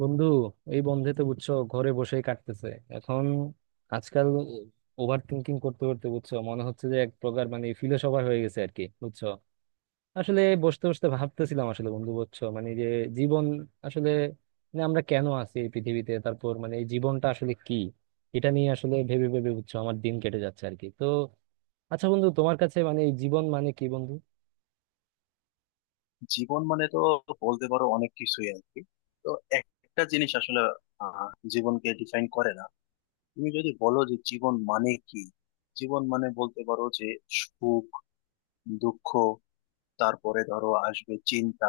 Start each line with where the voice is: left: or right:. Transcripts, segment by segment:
right: বন্ধু, এই বন্ধে তো বুঝছো ঘরে বসেই কাটতেছে এখন আজকাল। ওভার থিঙ্কিং করতে করতে বুঝছো মনে হচ্ছে যে এক প্রকার মানে ফিলোসফার হয়ে গেছে আর কি, বুঝছো? আসলে বসতে বসতে ভাবতেছিলাম আসলে বন্ধু, বুঝছো, মানে যে জীবন আসলে মানে আমরা কেন আছি এই পৃথিবীতে, তারপর মানে এই জীবনটা আসলে কি। এটা নিয়ে আসলে ভেবে ভেবে বুঝছো আমার দিন কেটে যাচ্ছে আর কি। তো আচ্ছা বন্ধু, তোমার কাছে মানে এই জীবন মানে কি বন্ধু?
left: জীবন মানে তো বলতে পারো অনেক কিছুই আর কি। তো একটা জিনিস আসলে আহ, জীবনকে ডিফাইন করে না। তুমি যদি বলো যে জীবন মানে কি, জীবন মানে বলতে পারো যে সুখ, দুঃখ, তারপরে ধরো আসবে চিন্তা,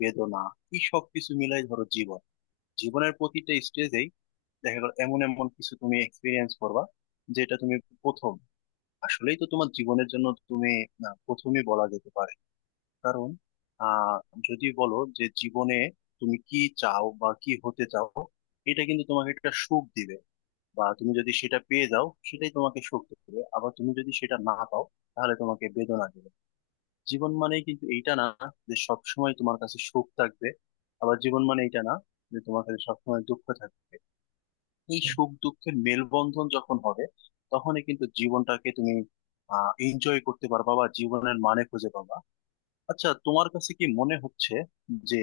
left: বেদনা, এই সব কিছু মিলাই ধরো জীবন। জীবনের প্রতিটা স্টেজেই দেখা গেল এমন এমন কিছু তুমি এক্সপিরিয়েন্স করবা, যেটা তুমি প্রথম আসলেই তো তোমার জীবনের জন্য তুমি, না, প্রথমই বলা যেতে পারে। কারণ আহ যদি বলো যে জীবনে তুমি কি চাও বা কি হতে চাও, এটা কিন্তু তোমাকে একটা সুখ দিবে, বা তুমি যদি সেটা পেয়ে যাও সেটাই তোমাকে সুখ দেবে, আবার তুমি যদি সেটা না পাও তাহলে তোমাকে বেদনা দেবে। জীবন মানেই কিন্তু এইটা না যে সবসময় তোমার কাছে সুখ থাকবে, আবার জীবন মানে এটা না যে তোমার কাছে সবসময় দুঃখ থাকবে। এই সুখ দুঃখের মেলবন্ধন যখন হবে, তখনই কিন্তু জীবনটাকে তুমি এনজয় করতে পারবা বা জীবনের মানে খুঁজে পাবা। আচ্ছা, তোমার কাছে কি মনে হচ্ছে যে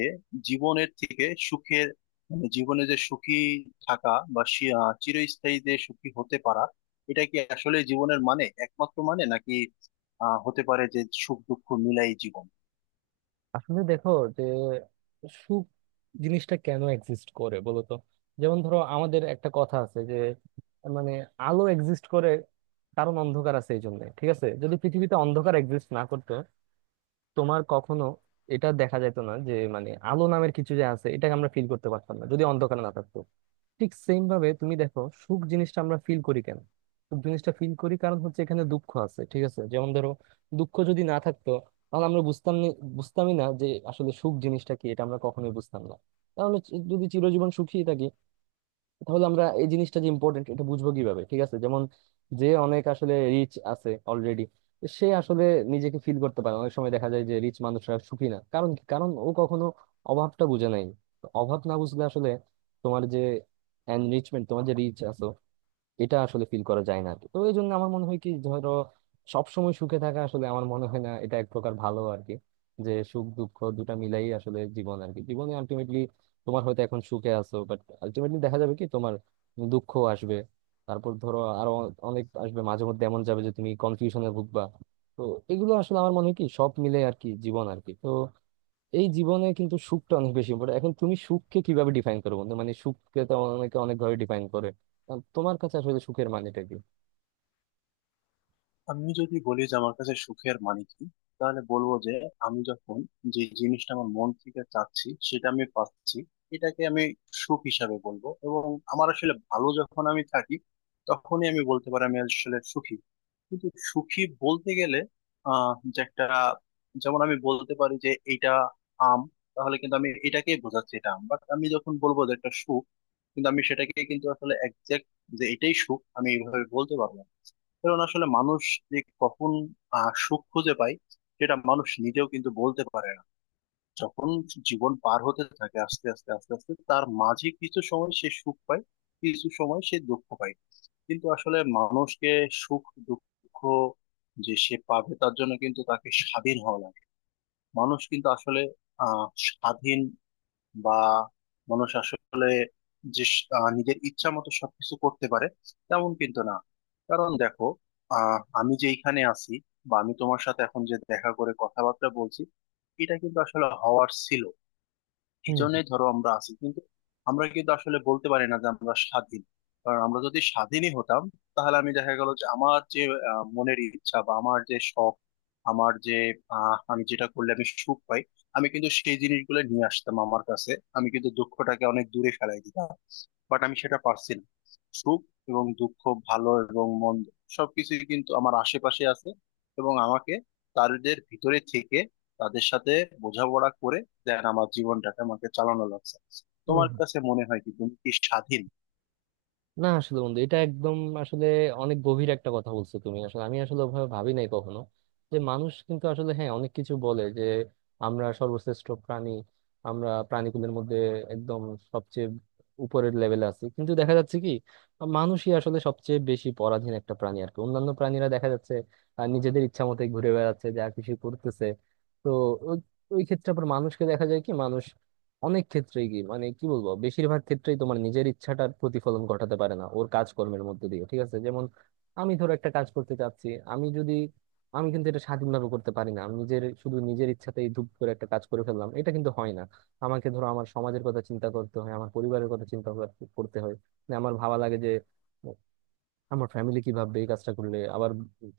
left: জীবনের থেকে সুখের, মানে জীবনে যে সুখী থাকা বা চিরস্থায়ী যে সুখী হতে পারা, এটা কি আসলে জীবনের মানে একমাত্র মানে, নাকি হতে পারে যে সুখ দুঃখ মিলাই জীবন?
right: আসলে দেখো, যে সুখ জিনিসটা কেন এক্সিস্ট করে বলো তো। যেমন ধরো আমাদের একটা কথা আছে যে মানে আলো এক্সিস্ট করে কারণ অন্ধকার আছে এই জন্য, ঠিক আছে? যদি পৃথিবীতে অন্ধকার এক্সিস্ট না করতো, তোমার কখনো এটা দেখা যেত না যে মানে আলো নামের কিছু যে আছে, এটাকে আমরা ফিল করতে পারতাম না যদি অন্ধকার না থাকতো। ঠিক সেম ভাবে তুমি দেখো সুখ জিনিসটা আমরা ফিল করি কেন? সুখ জিনিসটা ফিল করি কারণ হচ্ছে এখানে দুঃখ আছে, ঠিক আছে? যেমন ধরো দুঃখ যদি না থাকতো, তাহলে আমরা বুঝতামই না যে আসলে সুখ জিনিসটা কি, এটা আমরা কখনোই বুঝতাম না। তাহলে যদি চিরজীবন সুখী থাকি, তাহলে আমরা এই জিনিসটা যে ইম্পর্টেন্ট এটা বুঝবো কিভাবে, ঠিক আছে? যেমন যে অনেক আসলে রিচ আছে অলরেডি, সে আসলে নিজেকে ফিল করতে পারে না। অনেক সময় দেখা যায় যে রিচ মানুষরা সুখী না, কারণ কি? কারণ ও কখনো অভাবটা বুঝে নাই। তো অভাব না বুঝলে আসলে তোমার যে এনরিচমেন্ট, তোমার যে রিচ আছে, এটা আসলে ফিল করা যায় না আর কি। তো এই জন্য আমার মনে হয় কি, ধরো সবসময় সুখে থাকা আসলে আমার মনে হয় না এটা এক প্রকার ভালো আর কি। যে সুখ দুঃখ দুটা মিলাই আসলে জীবন আর কি। জীবনে আলটিমেটলি তোমার হয়তো এখন সুখে আছো, বাট আলটিমেটলি দেখা যাবে কি তোমার দুঃখ আসবে। তারপর ধরো আরো অনেক আসবে, মাঝে মধ্যে এমন যাবে যে তুমি কনফিউশনে ভুগবা। তো এগুলো আসলে আমার মনে হয় কি সব মিলে আর কি জীবন আর কি। তো এই জীবনে কিন্তু সুখটা অনেক বেশি ইম্পর্টেন্ট। এখন তুমি সুখকে কিভাবে ডিফাইন করো বন্ধু? মানে সুখকে তো অনেকে অনেক ভাবে ডিফাইন করে। তোমার কাছে আসলে সুখের মানেটা কি?
left: আমি যদি বলি যে আমার কাছে সুখের মানে কি, তাহলে বলবো যে আমি যখন যে জিনিসটা আমার মন থেকে চাচ্ছি সেটা আমি পাচ্ছি, এটাকে আমি সুখ হিসাবে বলবো। এবং আমার আসলে ভালো যখন আমি থাকি, তখনই আমি বলতে পারি আমি আসলে সুখী। কিন্তু সুখী বলতে গেলে যে একটা, যেমন আমি বলতে পারি যে এটা আম, তাহলে কিন্তু আমি এটাকেই বোঝাচ্ছি এটা আম। বাট আমি যখন বলবো যে একটা সুখ, কিন্তু আমি সেটাকে কিন্তু আসলে একজ্যাক্ট যে এটাই সুখ আমি এইভাবে বলতে পারবো না। কারণ আসলে মানুষ যে কখন সুখ খুঁজে পায় সেটা মানুষ নিজেও কিন্তু বলতে পারে না। যখন জীবন পার হতে থাকে আস্তে আস্তে আস্তে আস্তে, তার মাঝে কিছু সময় সে সুখ পায়, কিছু সময় সে দুঃখ পায়। কিন্তু আসলে মানুষকে সুখ দুঃখ যে সে পাবে, তার জন্য কিন্তু তাকে স্বাধীন হওয়া লাগে। মানুষ কিন্তু আসলে স্বাধীন, বা মানুষ আসলে যে নিজের ইচ্ছা মতো সবকিছু করতে পারে, তেমন কিন্তু না। কারণ দেখো, আমি যে এখানে আছি বা আমি তোমার সাথে এখন যে দেখা করে কথাবার্তা বলছি, এটা কিন্তু আসলে হওয়ার ছিল। এই জন্যই ধরো আমরা আছি, কিন্তু আমরা কিন্তু আসলে বলতে পারি না যে আমরা স্বাধীন। কারণ আমরা যদি স্বাধীনই হতাম, তাহলে আমি দেখা গেল যে আমার যে মনের ইচ্ছা বা আমার যে শখ, আমার যে আমি যেটা করলে আমি সুখ পাই, আমি কিন্তু সেই জিনিসগুলো নিয়ে আসতাম আমার কাছে। আমি কিন্তু দুঃখটাকে অনেক দূরে ফেলাই দিতাম। বাট আমি সেটা পারছি না। সুখ এবং দুঃখ, ভালো এবং মন্দ, সবকিছুই কিন্তু আমার আশেপাশে আছে। এবং আমাকে তাদের ভিতরে থেকে, তাদের সাথে বোঝাপড়া করে দেন আমার জীবনটাকে আমাকে চালানো লাগছে। তোমার
right: হম।
left: কাছে মনে হয় কি, তুমি কি স্বাধীন?
right: না আসলে বন্ধু, এটা একদম আসলে অনেক গভীর একটা কথা বলছো তুমি। আসলে আমি আসলে ওভাবে ভাবি নাই কখনো। যে মানুষ কিন্তু আসলে, হ্যাঁ, অনেক কিছু বলে যে আমরা সর্বশ্রেষ্ঠ প্রাণী, আমরা প্রাণীকুলের মধ্যে একদম সবচেয়ে উপরের লেভেলে আছি, কিন্তু দেখা যাচ্ছে কি মানুষই আসলে সবচেয়ে বেশি পরাধীন একটা প্রাণী আর কি। অন্যান্য প্রাণীরা দেখা যাচ্ছে নিজেদের ইচ্ছা মতোই ঘুরে বেড়াচ্ছে, যা কিছু করতেছে। তো ওই ওই ক্ষেত্রে আবার মানুষকে দেখা যায় কি মানুষ অনেক ক্ষেত্রেই কি মানে কি বলবো, বেশিরভাগ ক্ষেত্রেই তোমার নিজের ইচ্ছাটার প্রতিফলন ঘটাতে পারে না ওর কাজকর্মের মধ্যে দিয়ে, ঠিক আছে? যেমন আমি ধরো একটা কাজ করতে চাচ্ছি, আমি যদি, আমি কিন্তু এটা স্বাধীনভাবে করতে পারি না। আমি নিজের শুধু নিজের ইচ্ছাতেই ধুপ করে একটা কাজ করে ফেললাম, এটা কিন্তু হয় না। আমাকে ধরো আমার সমাজের কথা চিন্তা করতে হয়, আমার পরিবারের কথা চিন্তা করতে হয়। মানে আমার ভাবা লাগে যে আমার ফ্যামিলি কি ভাববে এই কাজটা করলে, আবার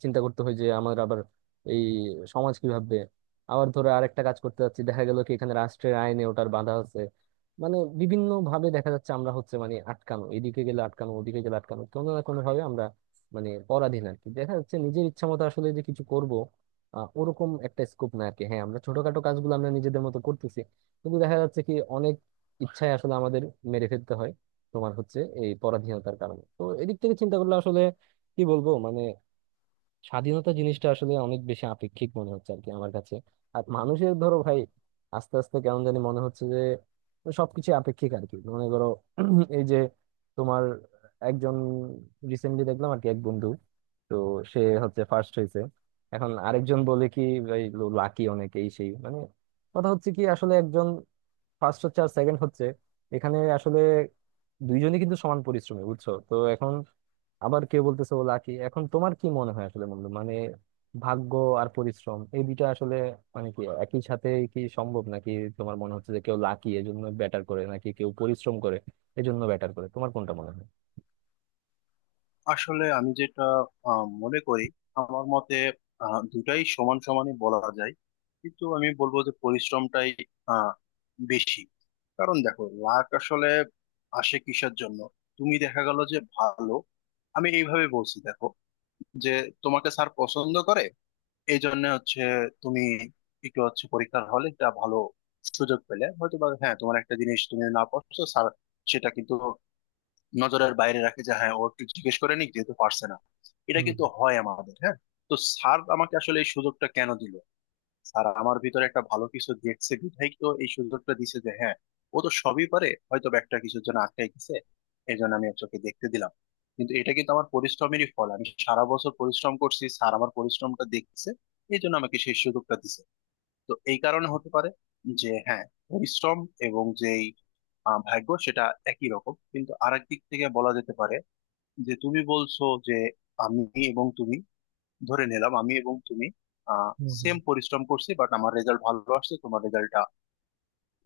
right: চিন্তা করতে হয় যে আমার আবার এই সমাজ কি ভাববে। আবার ধরো আরেকটা কাজ করতে যাচ্ছি, দেখা গেল কি এখানে রাষ্ট্রের আইনে ওটার বাধা আছে। মানে বিভিন্ন ভাবে দেখা যাচ্ছে আমরা হচ্ছে মানে আটকানো, এদিকে গেলে আটকানো, ওদিকে গেলে আটকানো, কোনো না কোনো ভাবে আমরা মানে পরাধীন আর কি। দেখা যাচ্ছে নিজের ইচ্ছা মতো আসলে যে কিছু করব, ওরকম একটা স্কোপ না আর কি। হ্যাঁ আমরা ছোটখাটো কাজগুলো আমরা নিজেদের মতো করতেছি, কিন্তু দেখা যাচ্ছে কি অনেক ইচ্ছায় আসলে আমাদের মেরে ফেলতে হয় তোমার হচ্ছে এই পরাধীনতার কারণে। তো এদিক থেকে চিন্তা করলে আসলে কি বলবো, মানে স্বাধীনতা জিনিসটা আসলে অনেক বেশি আপেক্ষিক মনে হচ্ছে আর কি আমার কাছে। আর মানুষের ধরো ভাই, আস্তে আস্তে কেমন জানি মনে হচ্ছে যে সবকিছু আপেক্ষিক আর কি। মনে করো এই যে তোমার একজন, রিসেন্টলি দেখলাম আর কি এক বন্ধু, তো সে হচ্ছে ফার্স্ট হয়েছে। এখন আরেকজন বলে কি ভাই লাকি অনেক, এই সেই মানে। কথা হচ্ছে কি আসলে একজন ফার্স্ট হচ্ছে আর সেকেন্ড হচ্ছে, এখানে আসলে দুইজনই কিন্তু সমান পরিশ্রমী, বুঝছো? তো এখন আবার কেউ বলতেছে ও লাকি। এখন তোমার কি মনে হয় আসলে বন্ধু, মানে ভাগ্য আর পরিশ্রম এই দুইটা আসলে মানে কি একই সাথে কি সম্ভব নাকি? তোমার মনে হচ্ছে যে কেউ লাকি এজন্য ব্যাটার করে, নাকি কেউ পরিশ্রম করে এজন্য ব্যাটার করে? তোমার কোনটা মনে হয়?
left: আসলে আমি যেটা মনে করি, আমার মতে দুটাই সমান সমানই বলা যায়। কিন্তু আমি বলবো যে পরিশ্রমটাই আহ, বেশি। কারণ দেখো, লাক আসলে আসে কিসের জন্য? তুমি দেখা গেল যে ভালো, আমি এইভাবে বলছি দেখো, যে তোমাকে স্যার পছন্দ করে, এই জন্য হচ্ছে তুমি একটু হচ্ছে পরীক্ষার হলে একটা ভালো সুযোগ পেলে হয়তো বা, হ্যাঁ, তোমার একটা জিনিস তুমি না পারছো, স্যার সেটা কিন্তু নজরের বাইরে রাখে যে হ্যাঁ, ও একটু জিজ্ঞেস করে নিক যেহেতু পারছে না। এটা
right: হুম।
left: কিন্তু হয় আমাদের, হ্যাঁ। তো স্যার আমাকে আসলে এই সুযোগটা কেন দিল? স্যার আমার ভিতরে একটা ভালো কিছু দেখছে বিধায় তো এই সুযোগটা দিছে যে হ্যাঁ, ও তো সবই পারে, হয়তো বা একটা কিছুর জন্য আটকাই গেছে, এই জন্য আমি ওকে দেখতে দিলাম। কিন্তু এটা কিন্তু আমার পরিশ্রমেরই ফল। আমি সারা বছর পরিশ্রম করছি, স্যার আমার পরিশ্রমটা দেখছে, এই জন্য আমাকে সেই সুযোগটা দিছে। তো এই কারণে হতে পারে যে হ্যাঁ, পরিশ্রম এবং যেই ভাগ্য, সেটা একই রকম। কিন্তু আরেক দিক থেকে বলা যেতে পারে, যে তুমি বলছো যে আমি এবং তুমি, ধরে নিলাম আমি এবং তুমি আহ
right: হুম হুম।
left: সেম পরিশ্রম করছি, বাট আমার রেজাল্ট ভালো আসছে, তোমার রেজাল্টটা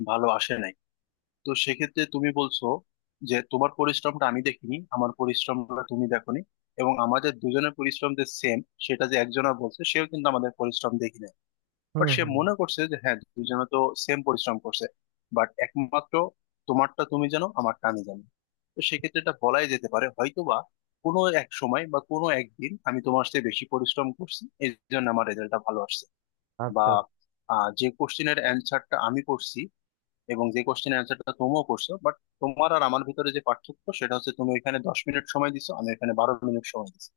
left: ভালো আসে নাই। তো সেক্ষেত্রে তুমি বলছো যে তোমার পরিশ্রমটা আমি দেখিনি, আমার পরিশ্রমটা তুমি দেখোনি, এবং আমাদের দুজনের পরিশ্রম যে সেম, সেটা যে একজনের বলছে সেও কিন্তু আমাদের পরিশ্রম দেখিনি।
right: হুম
left: বাট সে
right: হুম।
left: মনে করছে যে হ্যাঁ, দুজনে তো সেম পরিশ্রম করছে। বাট একমাত্র তোমারটা তুমি জানো, আমারটা আমি জানি। তো সেক্ষেত্রে এটা বলাই যেতে পারে হয়তোবা কোনো এক সময় বা কোনো একদিন আমি তোমার চেয়ে বেশি পরিশ্রম করছি, এই জন্য আমার রেজাল্টটা ভালো আসছে। বা
right: আচ্ছা।
left: যে কোশ্চেনের অ্যান্সারটা আমি করছি এবং যে কোশ্চেনের অ্যান্সারটা তুমিও করছো, বাট তোমার আর আমার ভিতরে যে পার্থক্য সেটা হচ্ছে তুমি এখানে 10 মিনিট সময় দিছো, আমি এখানে 12 মিনিট সময় দিছি।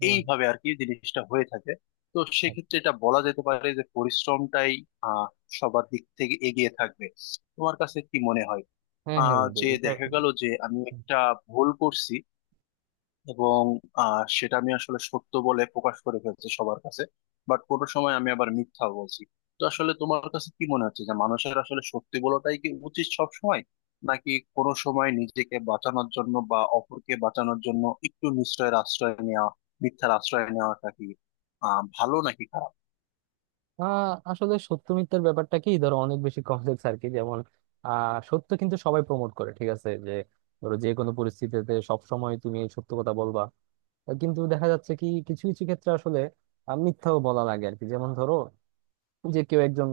right: হুম।
left: এইভাবে আর কি জিনিসটা হয়ে থাকে। তো
right: আচ্ছা।
left: সেক্ষেত্রে এটা বলা যেতে পারে যে পরিশ্রমটাই আহ সবার দিক থেকে এগিয়ে থাকবে। তোমার কাছে কি মনে হয়?
right: হ্যাঁ হ্যাঁ বন্ধু,
left: যে
right: এটা
left: দেখা গেল যে আমি একটা ভুল করছি, এবং সেটা আমি আসলে সত্য বলে প্রকাশ করে ফেলছি সবার কাছে। বাট কোনো সময় আমি আবার মিথ্যা বলছি। তো আসলে তোমার কাছে কি মনে হচ্ছে যে মানুষের আসলে সত্যি বলাটাই কি উচিত সব সময়, নাকি কোনো সময় নিজেকে বাঁচানোর জন্য বা অপরকে বাঁচানোর জন্য একটু নিশ্চয়ের আশ্রয় নেওয়া, মিথ্যার আশ্রয় নেওয়াটা কি ভালো নাকি খারাপ?
right: আহ আসলে সত্য মিথ্যার ব্যাপারটা কি ধরো অনেক বেশি কমপ্লেক্স আর কি। যেমন আহ সত্য কিন্তু সবাই প্রমোট করে, ঠিক আছে? যে ধরো যে কোনো পরিস্থিতিতে সব সময় তুমি সত্য কথা বলবা। কিন্তু দেখা যাচ্ছে কি কিছু কিছু ক্ষেত্রে আসলে মিথ্যাও বলা লাগে আর কি। যেমন ধরো যে কেউ একজন,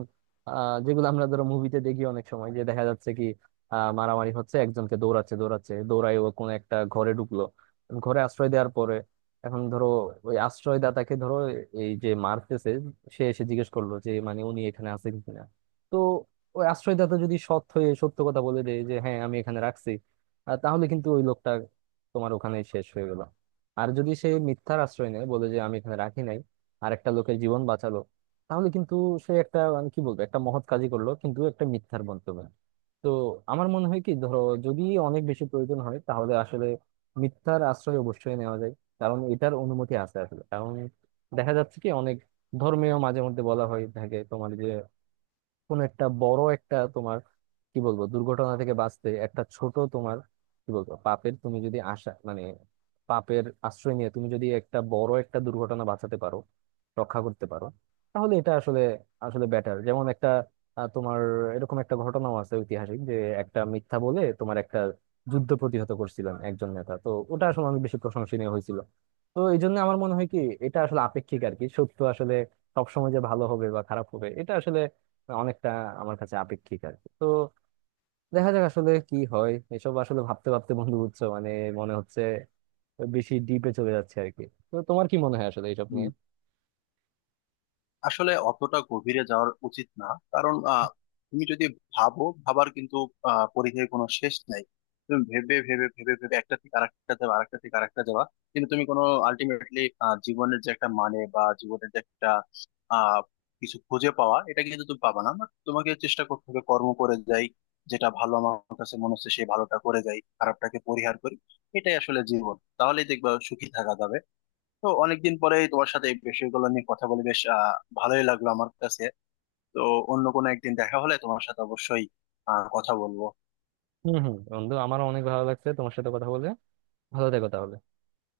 right: আহ, যেগুলো আমরা ধরো মুভিতে দেখি অনেক সময়, যে দেখা যাচ্ছে কি মারামারি হচ্ছে, একজনকে দৌড়াচ্ছে দৌড়াচ্ছে দৌড়ায়, ও কোনো একটা ঘরে ঢুকলো, ঘরে আশ্রয় দেওয়ার পরে এখন ধরো ওই আশ্রয়দাতাকে ধরো এই যে মারতেছে সে এসে জিজ্ঞেস করলো যে মানে উনি এখানে আছেন কিনা। তো ওই আশ্রয়দাতা যদি সৎ হয়ে সত্য কথা বলে দেয় যে হ্যাঁ আমি এখানে রাখছি, তাহলে কিন্তু ওই লোকটা তোমার ওখানে শেষ হয়ে গেল। আর যদি সে মিথ্যার আশ্রয় নেয়, বলে যে আমি এখানে রাখি নাই, আর একটা লোকের জীবন বাঁচালো, তাহলে কিন্তু সে একটা মানে কি বলবো একটা মহৎ কাজই করলো, কিন্তু একটা মিথ্যার বক্তব্য। তো আমার মনে হয় কি ধরো, যদি অনেক বেশি প্রয়োজন হয় তাহলে আসলে মিথ্যার আশ্রয় অবশ্যই নেওয়া যায়। কারণ এটার অনুমতি আছে আসলে। কারণ দেখা যাচ্ছে কি অনেক ধর্মীয় মাঝে মধ্যে বলা হয় থাকে তোমার যে কোন একটা বড় একটা তোমার কি বলবো দুর্ঘটনা থেকে বাঁচতে একটা ছোট তোমার কি বলবো পাপের, তুমি যদি আশা মানে পাপের আশ্রয় নিয়ে তুমি যদি একটা বড় একটা দুর্ঘটনা বাঁচাতে পারো, রক্ষা করতে পারো, তাহলে এটা আসলে আসলে বেটার। যেমন একটা তোমার এরকম একটা ঘটনাও আছে ঐতিহাসিক যে একটা মিথ্যা বলে তোমার একটা যুদ্ধ প্রতিহত করছিলেন একজন নেতা। তো ওটা আসলে অনেক বেশি প্রশংসনীয় হয়েছিল। তো এই জন্য আমার মনে হয় কি এটা আসলে আপেক্ষিক আর কি। সত্য আসলে সবসময় যে ভালো হবে বা খারাপ হবে এটা আসলে অনেকটা আমার কাছে আপেক্ষিক আর কি। তো দেখা যাক আসলে কি হয়। এসব আসলে ভাবতে ভাবতে বন্ধু, বুঝছো, মানে মনে হচ্ছে বেশি ডিপে চলে যাচ্ছে আর কি। তো তোমার কি মনে হয় আসলে এইসব নিয়ে?
left: আসলে অতটা গভীরে যাওয়ার উচিত না। কারণ তুমি যদি ভাবো, ভাবার কিন্তু পরিধেয় কোনো শেষ নাই। তুমি ভেবে ভেবে ভেবে ভেবে একটা থেকে আরেকটা যাবে, আরেকটা থেকে আরেকটা যাবা, কিন্তু তুমি কোনো আলটিমেটলি জীবনের যে একটা মানে বা জীবনের যে একটা আহ কিছু খুঁজে পাওয়া, এটা কিন্তু তুমি পাবা না। But তোমাকে চেষ্টা করতে হবে কর্ম করে যাই, যেটা ভালো আমার কাছে মনে হচ্ছে সেই ভালোটা করে যাই, খারাপটাকে পরিহার করি। এটাই আসলে জীবন, তাহলেই দেখবা সুখী থাকা যাবে। তো অনেকদিন পরে তোমার সাথে এই বিষয়গুলো নিয়ে কথা বলে বেশ ভালোই লাগলো আমার কাছে। তো অন্য কোনো একদিন দেখা হলে তোমার সাথে অবশ্যই কথা বলবো।
right: হম হম বন্ধু, আমারও অনেক ভালো লাগছে তোমার সাথে কথা বলে। ভালো থেকো তাহলে।